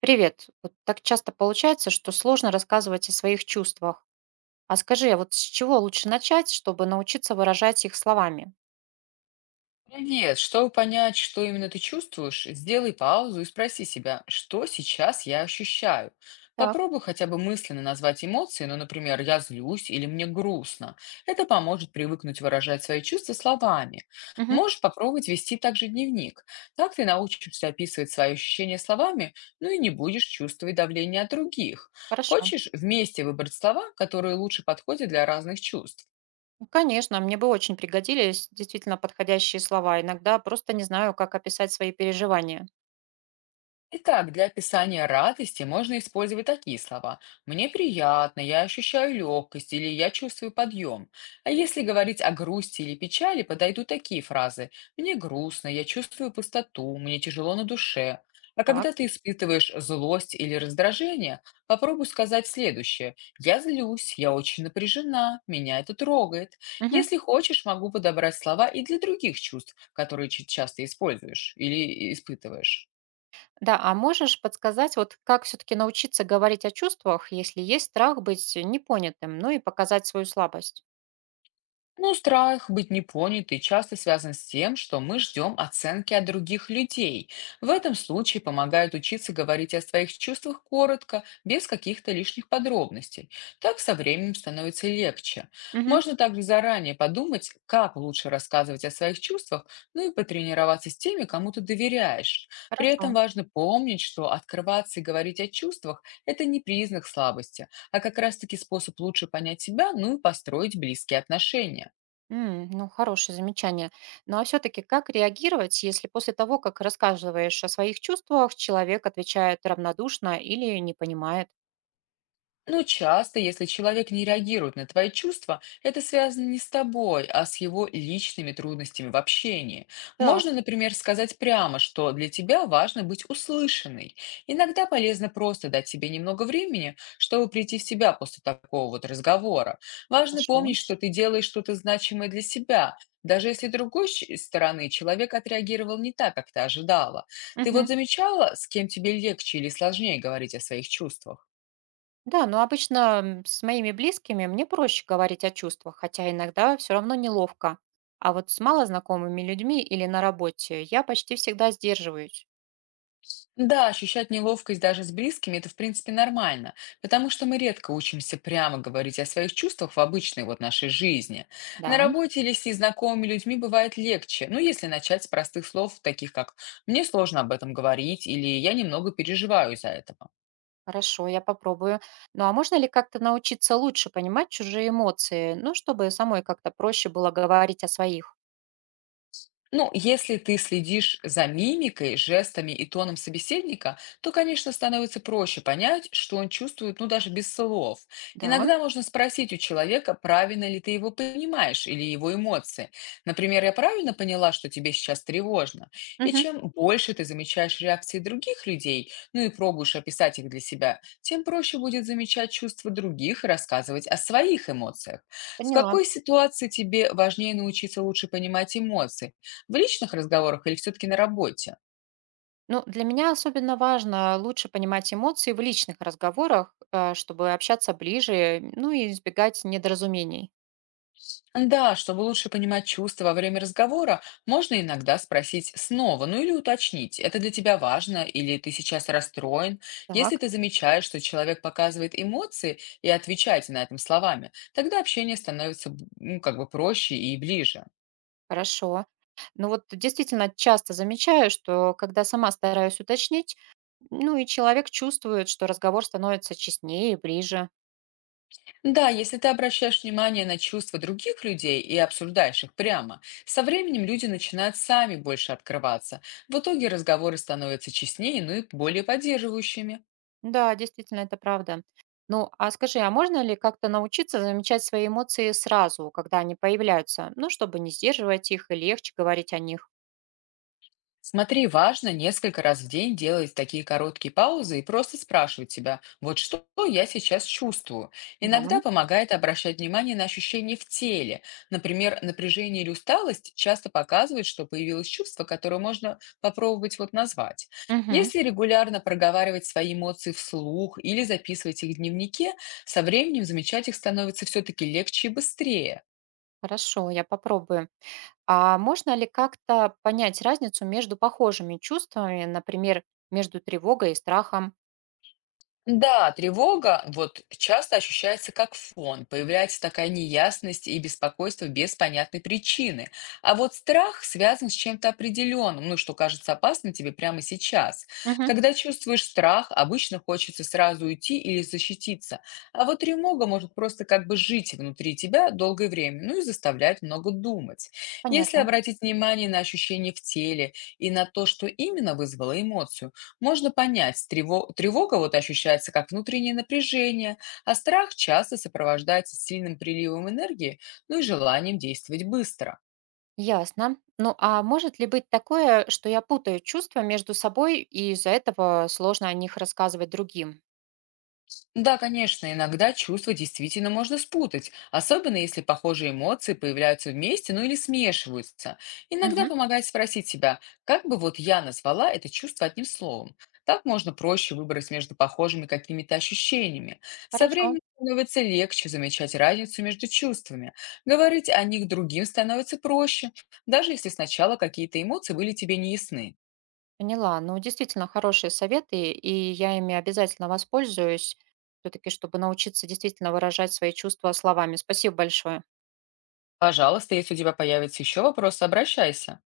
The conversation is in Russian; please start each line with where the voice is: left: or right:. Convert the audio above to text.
right: Привет. Вот так часто получается, что сложно рассказывать о своих чувствах. А скажи, а вот с чего лучше начать, чтобы научиться выражать их словами?
left: Привет! Чтобы понять, что именно ты чувствуешь, сделай паузу и спроси себя, что сейчас я ощущаю.
right: Так.
left: Попробуй хотя бы мысленно назвать эмоции, ну, например, «я злюсь» или «мне грустно». Это поможет привыкнуть выражать свои чувства словами.
right: Мгм.
left: Можешь попробовать вести также дневник. Так ты научишься описывать свои ощущения словами, ну и не будешь чувствовать давление от других.
right: Хорошо.
left: Хочешь вместе выбрать слова, которые лучше подходят для разных чувств?
right: Ну, конечно, мне бы очень пригодились действительно подходящие слова. Иногда просто не знаю, как описать свои переживания.
left: Итак, для описания радости можно использовать такие слова. «Мне приятно», «Я ощущаю легкость» или «Я чувствую подъем». А если говорить о грусти или печали, подойдут такие фразы. «Мне грустно», «Я чувствую пустоту», «Мне тяжело на душе». А
right: Так.
left: когда ты испытываешь злость или раздражение, попробуй сказать следующее. «Я злюсь», «Я очень напряжена», «Меня это трогает».
right: Мгм.
left: Если хочешь, могу подобрать слова и для других чувств, которые часто используешь или испытываешь.
right: Да, а можешь подсказать, вот как все-таки научиться говорить о чувствах, если есть страх быть непонятым, ну и показать свою слабость?
left: Ну, страх быть непонятой часто связан с тем, что мы ждем оценки от других людей. В этом случае помогает учиться говорить о своих чувствах коротко, без каких-то лишних подробностей. Так со временем становится легче.
right: Мгм.
left: Можно также заранее подумать, как лучше рассказывать о своих чувствах, ну и потренироваться с теми, кому ты доверяешь. При
right: Хорошо.
left: этом важно помнить, что открываться и говорить о чувствах– это не признак слабости, а как раз-таки способ лучше понять себя, ну и построить близкие отношения.
right: Ну, хорошее замечание. Ну, а все-таки как реагировать, если после того, как рассказываешь о своих чувствах, человек отвечает равнодушно или не понимает?
left: Ну, часто, если человек не реагирует на твои чувства, это связано не с тобой, а с его личными трудностями в общении.
right: Так.
left: Можно, например, сказать прямо, что для тебя важно быть услышанной. Иногда полезно просто дать себе немного времени, чтобы прийти в себя после такого вот разговора. Важно
right: Хорошо.
left: помнить, что ты делаешь что-то значимое для себя, даже если стороны человек отреагировал не так, как ты ожидала. Ты вот
right: Мгм.
left: замечала, с кем тебе легче или сложнее говорить о своих чувствах?
right: Да, но обычно с моими близкими мне проще говорить о чувствах, хотя иногда все равно неловко. А вот с малознакомыми людьми или на работе я почти всегда сдерживаюсь.
left: Да, ощущать неловкость даже с близкими– это, в принципе, нормально, потому что мы редко учимся прямо говорить о своих чувствах в обычной вот нашей жизни. На
right: Да,
left: работе или с незнакомыми людьми бывает легче, ну, если начать с простых слов, таких как «мне сложно об этом говорить» или «я немного переживаю из-за этого».
right: хорошо, я попробую. Ну а можно ли как-то научиться лучше понимать чужие эмоции, ну, чтобы самой как-то проще было говорить о своих?
left: Ну, если ты следишь за мимикой, жестами и тоном собеседника, то, конечно, становится проще понять, что он чувствует, ну, даже без слов.
right: Да.
left: Иногда можно спросить у человека, правильно ли ты его понимаешь или его эмоции. Например, я правильно поняла, что тебе сейчас тревожно? И
right: Мгм.
left: чем больше ты замечаешь реакции других людей, ну и пробуешь описать их для себя, тем проще будет замечать чувства других и рассказывать о своих эмоциях. В
right: Поняла.
left: какой ситуации тебе важнее научиться лучше понимать эмоции? В личных разговорах или все-таки на работе?
right: Ну, для меня особенно важно лучше понимать эмоции в личных разговорах, чтобы общаться ближе, ну и избегать недоразумений.
left: Да, чтобы лучше понимать чувства во время разговора, можно иногда спросить снова, ну или уточнить, это для тебя важно или ты сейчас расстроен. Если
right: Так,
left: ты замечаешь, что человек показывает эмоции и отвечаете на этом словами, тогда общение становится ну, как бы проще и ближе.
right: хорошо. Ну вот действительно часто замечаю, что когда сама стараюсь уточнить, ну и человек чувствует, что разговор становится честнее и ближе.
left: Да, если ты обращаешь внимание на чувства других людей и обсуждаешь их прямо, со временем люди начинают сами больше открываться. В итоге разговоры становятся честнее, ну и более поддерживающими.
right: Да, действительно, это правда. Ну, а скажи, а можно ли как-то научиться замечать свои эмоции сразу, когда они появляются? Ну, чтобы не сдерживать их и легче говорить о них.
left: Смотри, важно несколько раз в день делать такие короткие паузы и просто спрашивать себя, вот что я сейчас чувствую.
right: Да.
left: Иногда помогает обращать внимание на ощущения в теле. Например, напряжение или усталость часто показывает, что появилось чувство, которое можно попробовать вот назвать.
right: Мгм.
left: Если регулярно проговаривать свои эмоции вслух или записывать их в дневнике, со временем замечать их становится все-таки легче и быстрее.
right: Хорошо, я попробую. А можно ли как-то понять разницу между похожими чувствами, например, между тревогой и страхом?
left: Да, тревога вот часто ощущается как фон, появляется такая неясность и беспокойство без понятной причины. А вот страх связан с чем-то определенным, ну, что кажется опасным тебе прямо сейчас.
right: Мгм.
left: Когда чувствуешь страх, обычно хочется сразу уйти или защититься. А вот тревога может просто как бы жить внутри тебя долгое время, ну и заставлять много думать. Если
right: Понятно.
left: обратить внимание на ощущения в теле и на то, что именно вызвало эмоцию, можно понять, тревога вот ощущается как внутреннее напряжение, а страх часто сопровождается сильным приливом энергии, ну и желанием действовать быстро.
right: Ясно. Ну а может ли быть такое, что я путаю чувства между собой, и из-за этого сложно о них рассказывать другим?
left: Да, конечно, иногда чувства действительно можно спутать, особенно если похожие эмоции появляются вместе, ну или смешиваются. Иногда
right: Мгм.
left: помогает спросить себя, как бы вот я назвала это чувство одним словом. Так можно проще выбрать между похожими какими-то ощущениями. Со
right: Хорошо,
left: временем становится легче замечать разницу между чувствами. Говорить о них другим становится проще, даже если сначала какие-то эмоции были тебе неясны.
right: поняла. Ну, действительно, хорошие советы, и я ими обязательно воспользуюсь, все-таки, чтобы научиться действительно выражать свои чувства словами. Спасибо большое.
left: Пожалуйста, если у тебя появятся еще вопросы, обращайся.